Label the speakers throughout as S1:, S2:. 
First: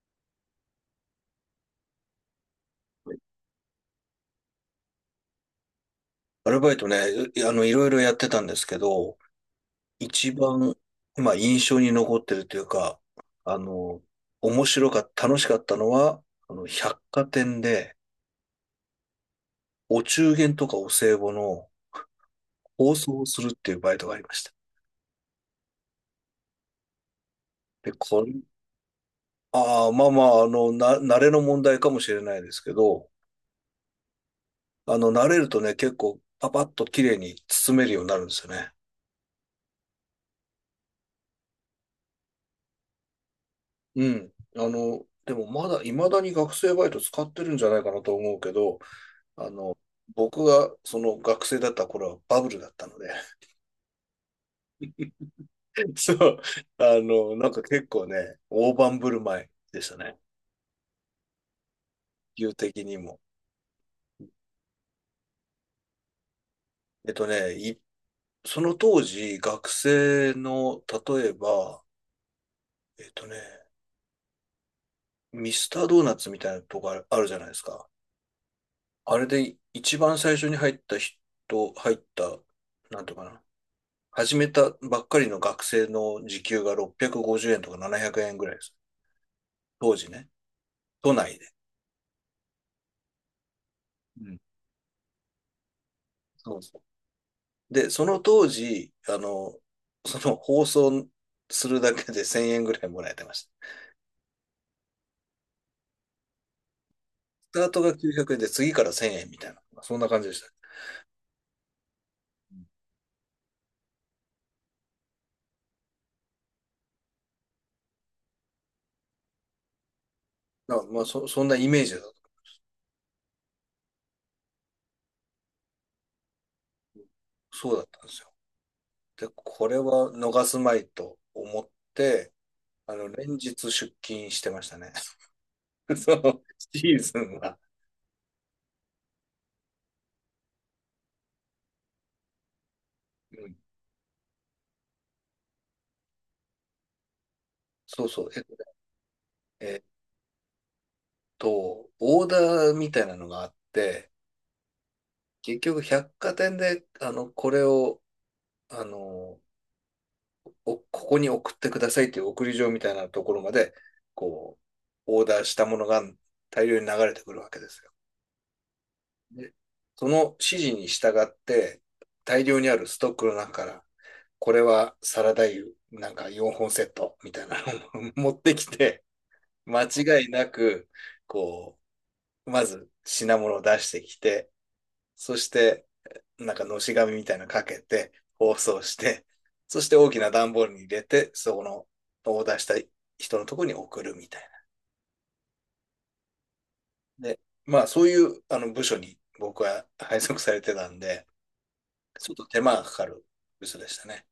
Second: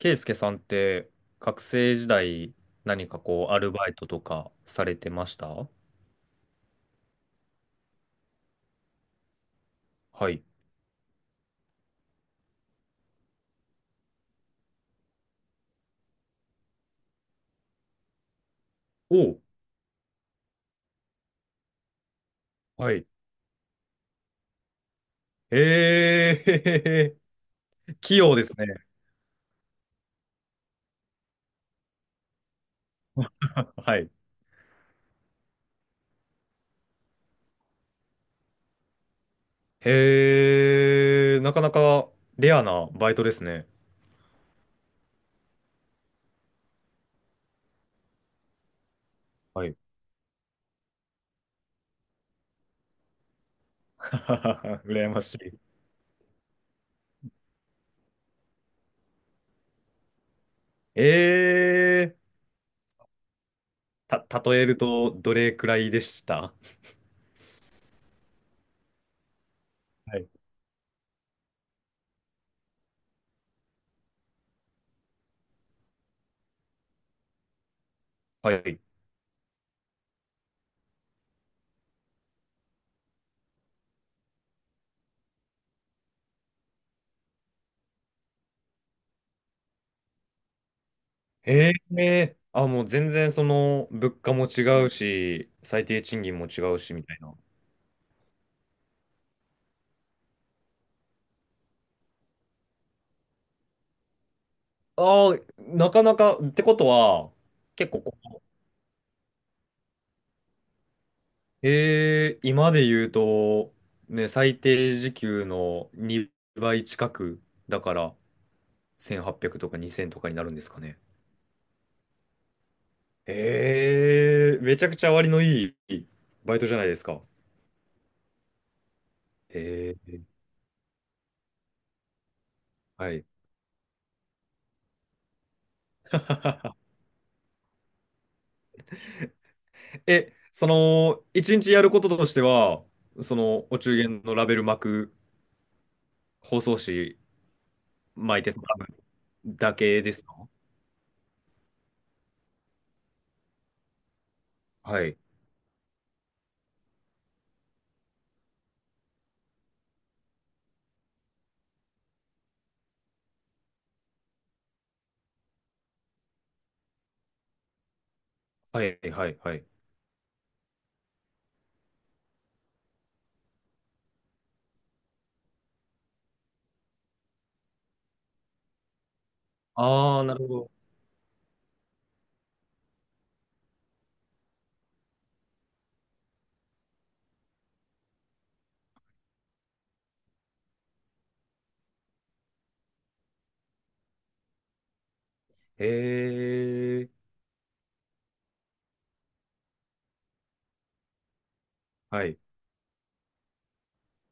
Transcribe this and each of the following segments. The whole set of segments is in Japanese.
S1: ケイスケさんって学生時代何かこうアルバイトとかされてました？
S2: アルバイトね、いあの、いろいろやってたんですけど、
S1: は
S2: 一
S1: い。
S2: 番、まあ、印象に残ってるというか、あの、面白かった、楽しかったのは、百貨店で、
S1: おう。
S2: お中元とかお歳暮の包
S1: はい。
S2: 装をするっていうバイトがありました。
S1: へえ、
S2: で、
S1: 器
S2: これ、
S1: 用ですね。
S2: ああ、まあまあ、慣れの問題かもしれないですけど、
S1: はい。
S2: 慣れるとね、結構、パパッと綺麗に包めるようになるんですよね。
S1: へえ、なかなかレアなバイトですね。
S2: うん。でもまだ、未だに学生バイト使ってるんじゃないかなと思うけど、あ
S1: は
S2: の、
S1: い。
S2: 僕がその学生だった頃はバブルだったので、
S1: 羨ましい。
S2: そう、なんか結構ね、大盤振る舞いでしたね、
S1: ええ、
S2: 理的にも。
S1: 例えるとどれくらいでした？
S2: えっとね、いその当時、学
S1: はい。
S2: 生の、例えば、えっとね、ミスタードーナツみたいなとこあるあるじゃないですか。
S1: はい。
S2: あれで一番最初に入った人、入った、なんていうかな、始めたばっかりの学生の時給が650円とか700円ぐらいです。当時ね、都内で。
S1: ええ、あ、もう全然その物
S2: う
S1: 価
S2: ん、
S1: も違うし、最低賃金も
S2: そう。
S1: 違うしみたいな。
S2: で、その当時、その放送するだけで1000円ぐらいもらえてました。
S1: ああ、なかなか、ってことは、
S2: スタート
S1: 結
S2: が
S1: 構こ
S2: 900円で次から1000円みたいな、そんな感じでした。
S1: う、今で言うと、ね、最低時給の2倍近く、だから1800とか2000とかになるんです
S2: だ
S1: か
S2: から
S1: ね。
S2: まあ、そんなイメージだと。
S1: めちゃくちゃ割のいいバイトじゃないですか。
S2: そうだったんですよ。で、これ
S1: え
S2: は
S1: ー、
S2: 逃すまいと思って、
S1: はい。
S2: 連日出勤してましたね。その シーズンは。
S1: え、その、一日やることとしては、そ
S2: うん、
S1: の、お中元のラベル巻く、包装紙
S2: そうそう。
S1: 巻
S2: えっ
S1: いて
S2: と
S1: も
S2: ね
S1: らうだ
S2: えっ
S1: けですか？
S2: と、オーダーみたいなのがあって、
S1: はい。
S2: 結局百貨店で、これを、あの、ここに送ってくださいという送り状みたいなところまで、こう、オーダーしたものが大量に流れてくるわけですよ。
S1: はい、はい、
S2: で、
S1: はい。
S2: その指示に従って、大量にあるストックの中から、これはサラダ油、なんか4本セットみたいなのを 持ってきて、間
S1: ああ、
S2: 違い
S1: なる
S2: な
S1: ほど。
S2: く、こう、まず品物を出してきて、そしてなんかのし紙みたいなのかけて、包装して、そして大きな段ボールに入れて、そこのオーダーした人のところに送るみたい
S1: へえ、
S2: な。で、まあそういうあの部署に僕は 配属されてたんで、
S1: は
S2: ちょっ
S1: い。
S2: と手間がかかる部署でしたね。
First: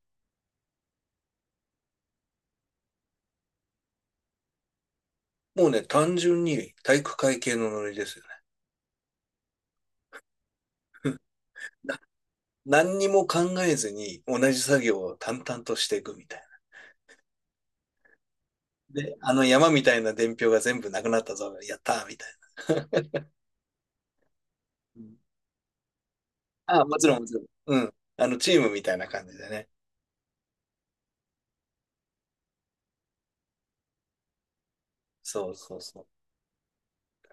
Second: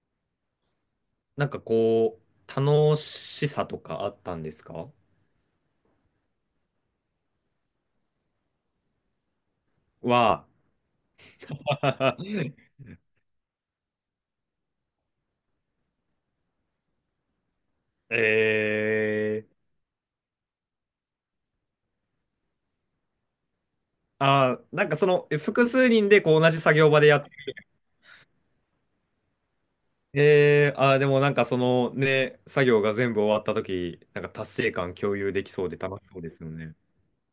S1: なんかこう、楽しさとかあったんですか？
S2: もうね、単純に体育会系のノリですよね。
S1: は、
S2: 何にも考えずに同じ作業を淡々としていくみたい
S1: え
S2: な。で、あの
S1: え、
S2: 山みたいな伝票が全部なくなったぞ、やったーみたいな。
S1: あー、なんかその、複数人でこう同じ 作
S2: あ、
S1: 業
S2: も
S1: 場
S2: ち
S1: で
S2: ろ
S1: や
S2: ん
S1: っ
S2: も
S1: て、
S2: ちろん。うん。あのチームみたいな感じでね。
S1: でもなんかそのね、作業が全部終わった時なんか達成感共有で
S2: そ
S1: き
S2: う
S1: そう
S2: そ
S1: で
S2: う
S1: 楽し
S2: そ
S1: そうですよね。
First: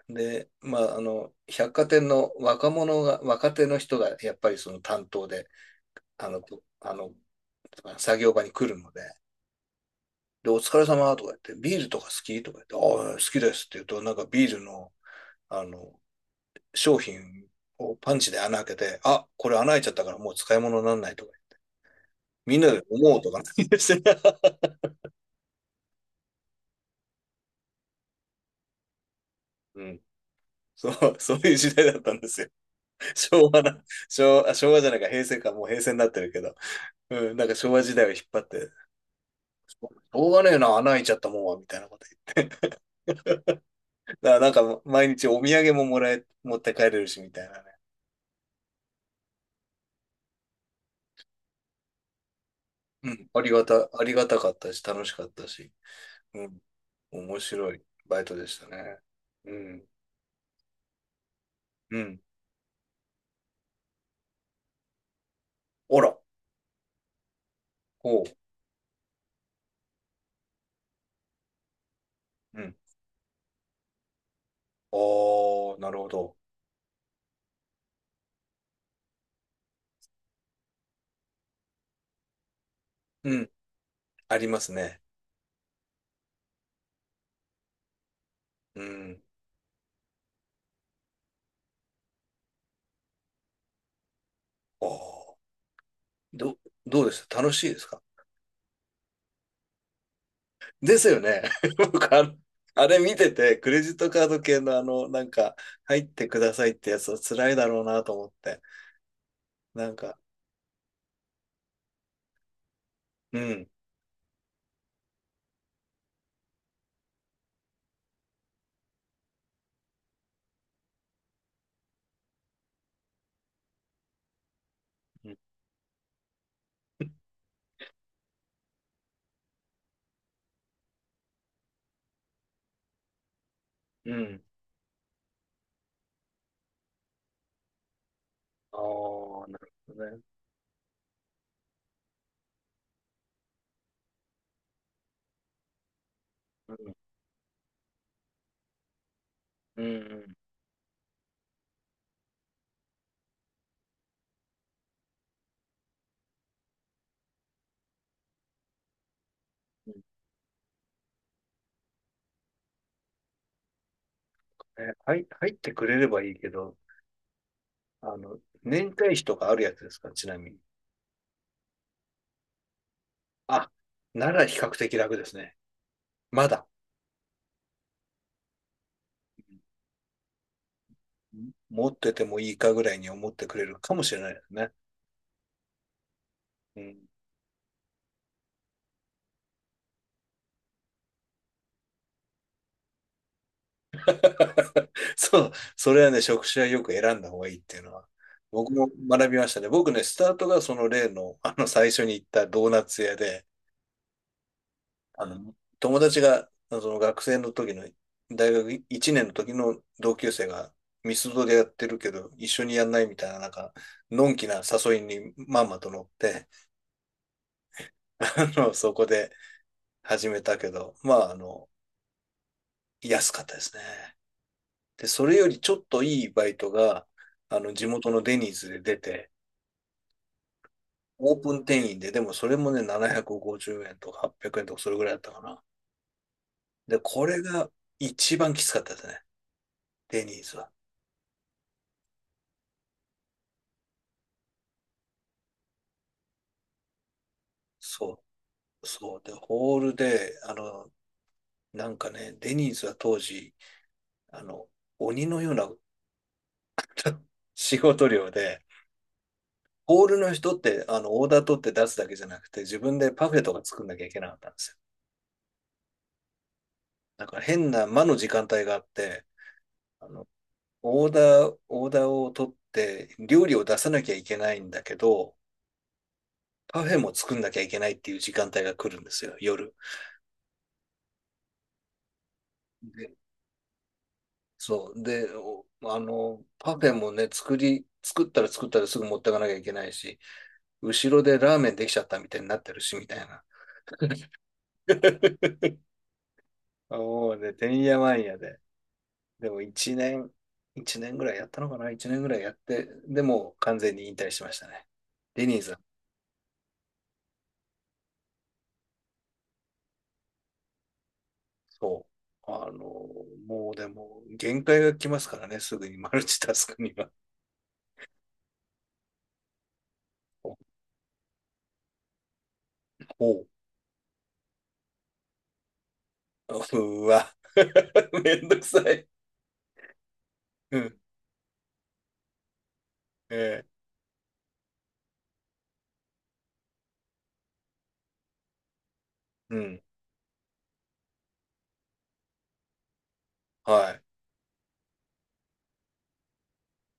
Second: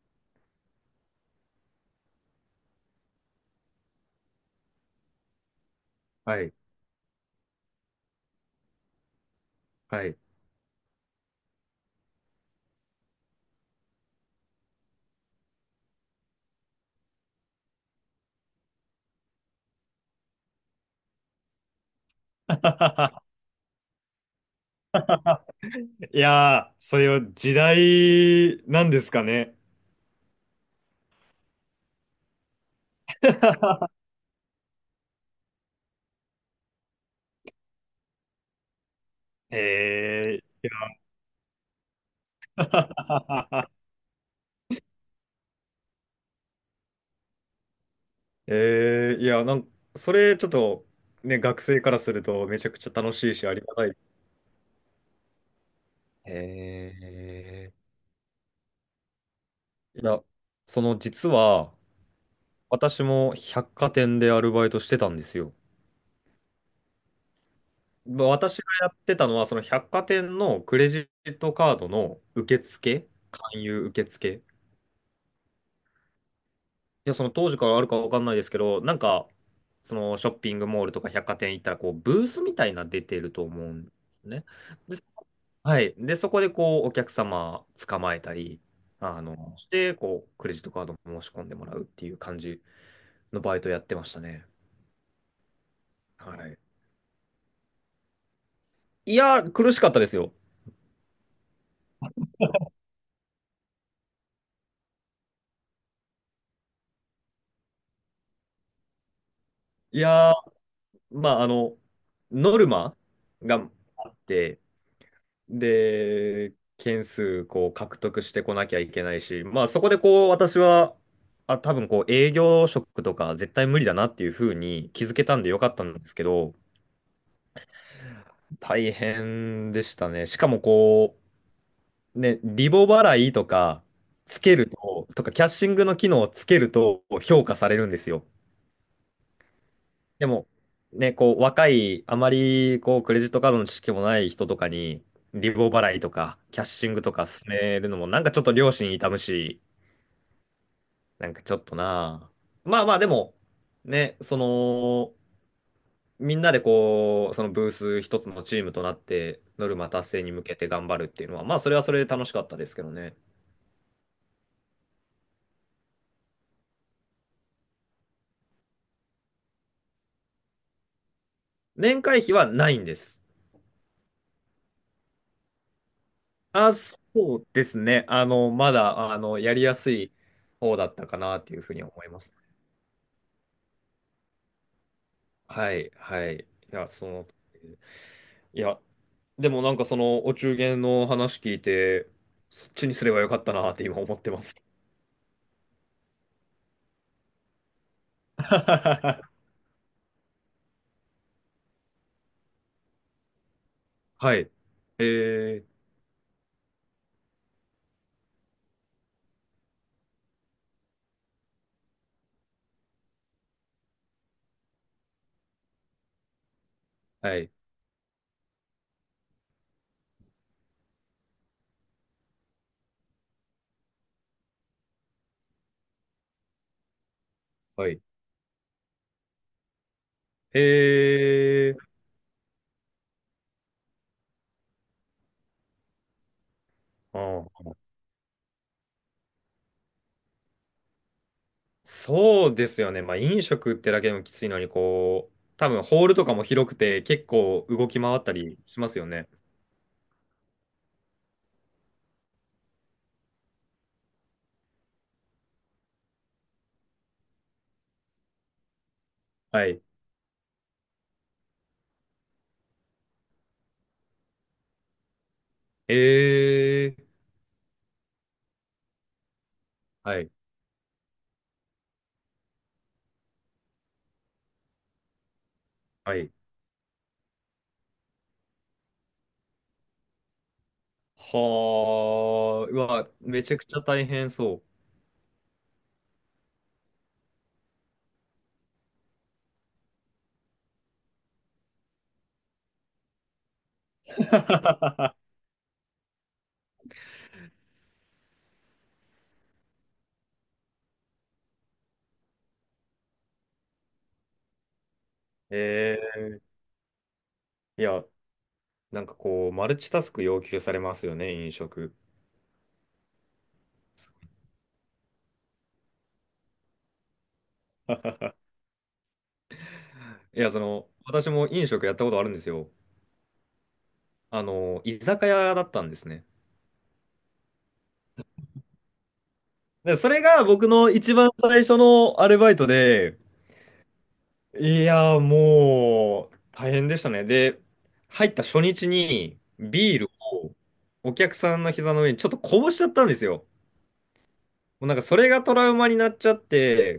S2: う。で、まあ、百貨店の若者が、若手の人がやっぱりその担当で、あの、
S1: はい、
S2: こあの、作業場に来るので、
S1: はい。
S2: で、お疲れ様とか言って、ビールとか好きとか言って、ああ、好きですって言うと、なんかビールの、あの、商品をパンチで穴開けて、あ、これ穴開いちゃったからもう使い物にならないとか、みんなで思う とかなんですよ
S1: いやー、それは時代なんですかね。
S2: うん。そう、そういう時代だったんですよ。昭和な、昭和、あ昭和じゃないか、平成か、もう平成になってるけど。うん、なんか昭和時代を引っ張って、しょう
S1: え
S2: がね
S1: え。
S2: えな、穴開いちゃったもんは、みたいなこと言 って。だからなんか毎日お土産ももらえ、持って帰れるし、みたいなね。
S1: いや、それちょっと、ね、学生からするとめちゃくちゃ
S2: う
S1: 楽
S2: ん、
S1: しいし、ありがたい。
S2: ありがたかったし、楽しかったし、うん、面白い
S1: え。
S2: バイトでしたね。うん、
S1: いや、その実は、
S2: うん。
S1: 私も百貨店でアルバイトしてたんですよ。
S2: あら、おう、
S1: まあ私がやってたのは、その百貨店のクレジットカードの受
S2: うん。
S1: 付、勧誘受付。い
S2: ああ、なるほど。
S1: や、その当時からあるかわかんないですけど、なんか、そのショッピングモールとか百貨店行ったら、こう、ブースみたいなの出てる
S2: う
S1: と
S2: ん、
S1: 思うんです
S2: あ
S1: ね。
S2: ります
S1: で、
S2: ね。
S1: はい。で、そこでこう、お客様捕まえたり、
S2: うん。
S1: して、こう、クレジットカードも申し込んでもらうっていう感じのバイトやってましたね。
S2: ああ、
S1: はい。
S2: ど、どうでした、楽しいですか？
S1: いやー、苦しかったですよ。
S2: ですよね。僕あれ見てて、クレジットカード系の入ってくださいってやつは辛いだろうなと思って。なん
S1: い
S2: か、
S1: やー、まあ、ノルマ
S2: うん、
S1: があって、で、件数、こう、獲得してこなきゃいけないし、まあ、そこでこう、私は、あ、多分こう、営業職とか絶対無理だなっていうふうに気づけ
S2: うん、
S1: たんでよかったんですけど、大変でしたね。しかもこう、ね、リボ払いとか
S2: う
S1: つ
S2: ん。
S1: けると、とかキャッシングの機能をつけると評価されるんですよ。
S2: ああ、なるほどね。
S1: でも、ね、こう若い、あまりこうクレジットカードの知識もない人とかに、リボ払いとかキャッ
S2: う
S1: シ
S2: ん、
S1: ングとか勧めるのも、なんかちょっと良心痛むし、
S2: うん、うん
S1: なんかちょっとなあ。まあまあ、でも、ね、その、みんなでこう、そのブース一つのチームとなって、ノルマ
S2: うん。
S1: 達成に向けて頑張るっていうのは、まあ、それはそれで楽しかったですけどね。
S2: え、入ってくれればいいけど、年会費とかあるやつですか、ちなみに。
S1: 年会費はないんです。
S2: あ、なら比較的楽ですね。まだ、
S1: あ、そうですね。まだ、やりやすい方だったか
S2: う
S1: なっ
S2: ん、
S1: ていうふうに
S2: 持
S1: 思
S2: っ
S1: い
S2: て
S1: ま
S2: て
S1: す
S2: もい
S1: ね。
S2: いかぐらいに思ってくれるかもしれないですね。
S1: はい、はい。い
S2: う
S1: や、
S2: ん。
S1: その、いや、でもなんかその、お中元の話聞いて、そっちにすればよかったなって今思ってます。
S2: そう、それはね、職種はよく選んだ方がいいっていうのは、僕も
S1: は
S2: 学びましたね。僕ね、スタートがその例の、最初に行ったドーナツ屋で、
S1: い。
S2: あの、
S1: えー、
S2: 友達が、その学生の時の、大学1年の時の同級生が、ミスドでやってるけど、一緒にやんないみたいな、なんか、のんきな誘いにまんまと乗って、
S1: はい、
S2: そこで始めたけど、まあ、安かったですね。で、それよりちょっといいバイトが、地
S1: はい。
S2: 元のデニーズで出て、オープン
S1: えー、
S2: 店員で、でもそれもね、750円とか800円とかそれぐらいだったかな。で、
S1: う
S2: これ
S1: ん。
S2: が一番きつかったですね。デニーズは。
S1: そうですよね。まあ、飲食ってだけでもきついのに、こう、多分ホールとかも広くて、結構動き回
S2: そ
S1: ったりし
S2: う、
S1: ますよ
S2: そう。
S1: ね。
S2: で、ホールで、なんかね、デニーズは当時、あの、鬼のような 仕事量で、
S1: はい。
S2: ホールの人って、オーダー取って出すだけじゃなくて、自分でパフェとか作んなきゃいけなかったんですよ。
S1: えー
S2: だから変な間の時間帯があって、あ
S1: は
S2: の、
S1: い。
S2: オーダーを取って、料理を出さなきゃいけないんだけど、
S1: はい。
S2: パフェも作んなきゃいけないっていう時間帯が来るんですよ、夜。
S1: はあ、うわ、
S2: で、
S1: めちゃくちゃ大変そ
S2: そう。で、パフェもね、作ったらすぐ持ってかなきゃいけないし、後ろでラーメンできちゃったみたいになってるし、みたいな。もうね、てんやわんやで。でも1年、1年ぐらいやったのかな、一年ぐらいやって、でも完全に引退しましたね。デ
S1: う。
S2: ニーズは、
S1: いや、なんかこう、マルチタスク要求されますよね、飲食。
S2: そう。もうでも、限界が来ますからね、すぐにマルチタスクには。
S1: いや、
S2: お
S1: その、私も飲食やったことあるんですよ。
S2: お。
S1: 居酒屋だったんですね。
S2: うわ。めんどくさい。
S1: で、それが僕
S2: う
S1: の
S2: ん。
S1: 一番最初のアルバイトで、
S2: え
S1: いや、もう、大変でしたね。で、入った初日に、
S2: ー、うん。
S1: ビールをお客さんの膝の上にちょっとこぼしちゃったんですよ。
S2: はい。
S1: もうなんかそれがトラウマになっちゃっ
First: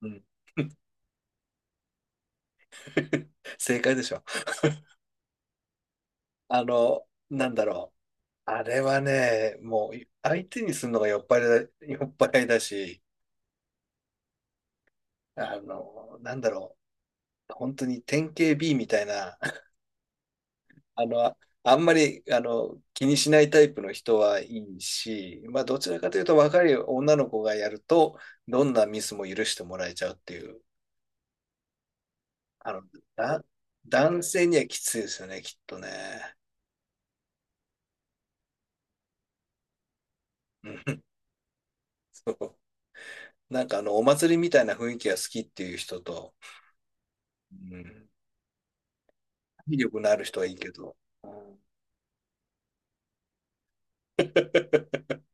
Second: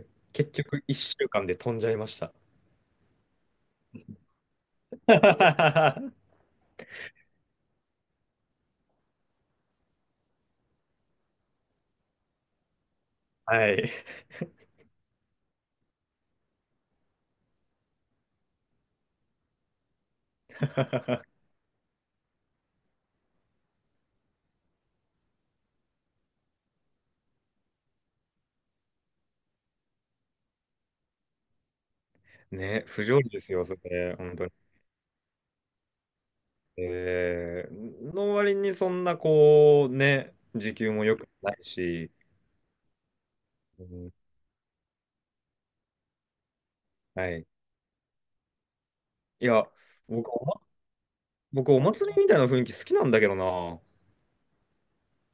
S2: うん。
S1: 結局1週間で飛んじゃいました。
S2: 正解でしょ。
S1: は
S2: なんだろう。あれはね、もう相手にするのが酔っ払いだし、
S1: い。
S2: なんだろう。本当に典型 B みたいな、あの、ああんまり、気にしないタイプの人はいいし、まあ、どちらかというと若い女の子がやると、どんなミスも許してもらえちゃうっていうあの、
S1: ね、不条理で
S2: だ、
S1: すよ、それ、
S2: 男
S1: 本当
S2: 性
S1: に。
S2: にはきついですよね、きっとね。
S1: の割にそんなこう、ね、
S2: う
S1: 時給
S2: ん、
S1: も良くないし、
S2: そう。なんか
S1: う
S2: お
S1: ん、
S2: 祭りみたいな雰囲気が好きっていう人と、
S1: はい。
S2: うん、
S1: いや、
S2: 体力のある
S1: 僕
S2: 人
S1: お、
S2: はい
S1: ま、
S2: いけど、
S1: 僕、お祭りみたいな雰囲気好きなんだけどな。好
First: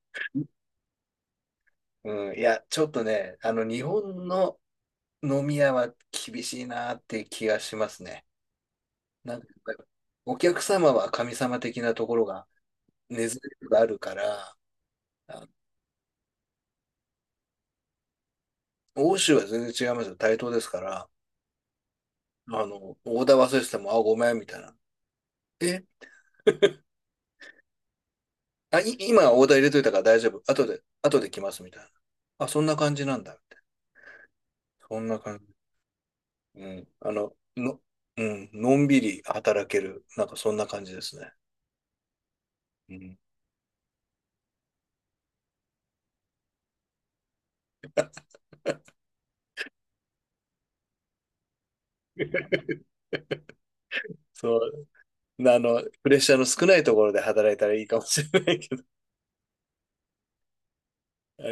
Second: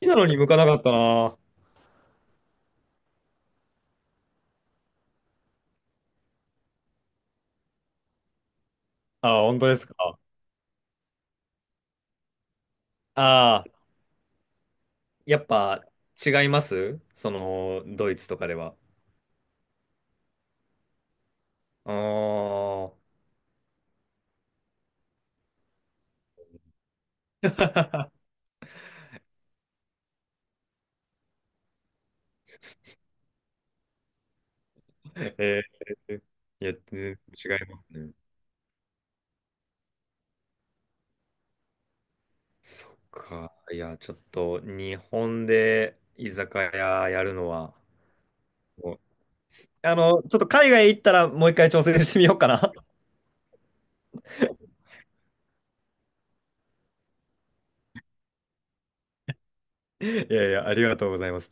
S1: きなのに向かなかったな。
S2: うん、いや、ちょっとね、日本の飲み屋は厳しいなって気がしますね。な
S1: あ
S2: ん
S1: あ、
S2: か、
S1: 本当ですか。
S2: お客様は神様的なところが根強
S1: あ
S2: く
S1: あ、
S2: あるから、
S1: やっ
S2: あ、
S1: ぱ違いますその、ドイツとかでは。
S2: 欧州は全然違いますよ。対等ですから、
S1: あ
S2: あの、オーダー忘れてても、あ、ごめん、みたいな。え、
S1: あ。
S2: 今オーダー入れといたから大丈夫。後で来ますみたいな。あ、そんな感じなんだ。みたいな、そんな感じ。
S1: えー、い
S2: う
S1: や、
S2: ん。
S1: 全然違いますね。
S2: うん。のんびり働ける。なんかそんな感じですね。
S1: そ
S2: う
S1: っ
S2: ん。
S1: か。いや、ちょっと、日本で居酒屋やるのは、もう、ちょっと海外行ったらもう一回挑戦してみようか な。
S2: そう。プレッシャーの少ないところで働いたらいいかもしれないけど。
S1: いやいや、ありがとうござい ます。
S2: あ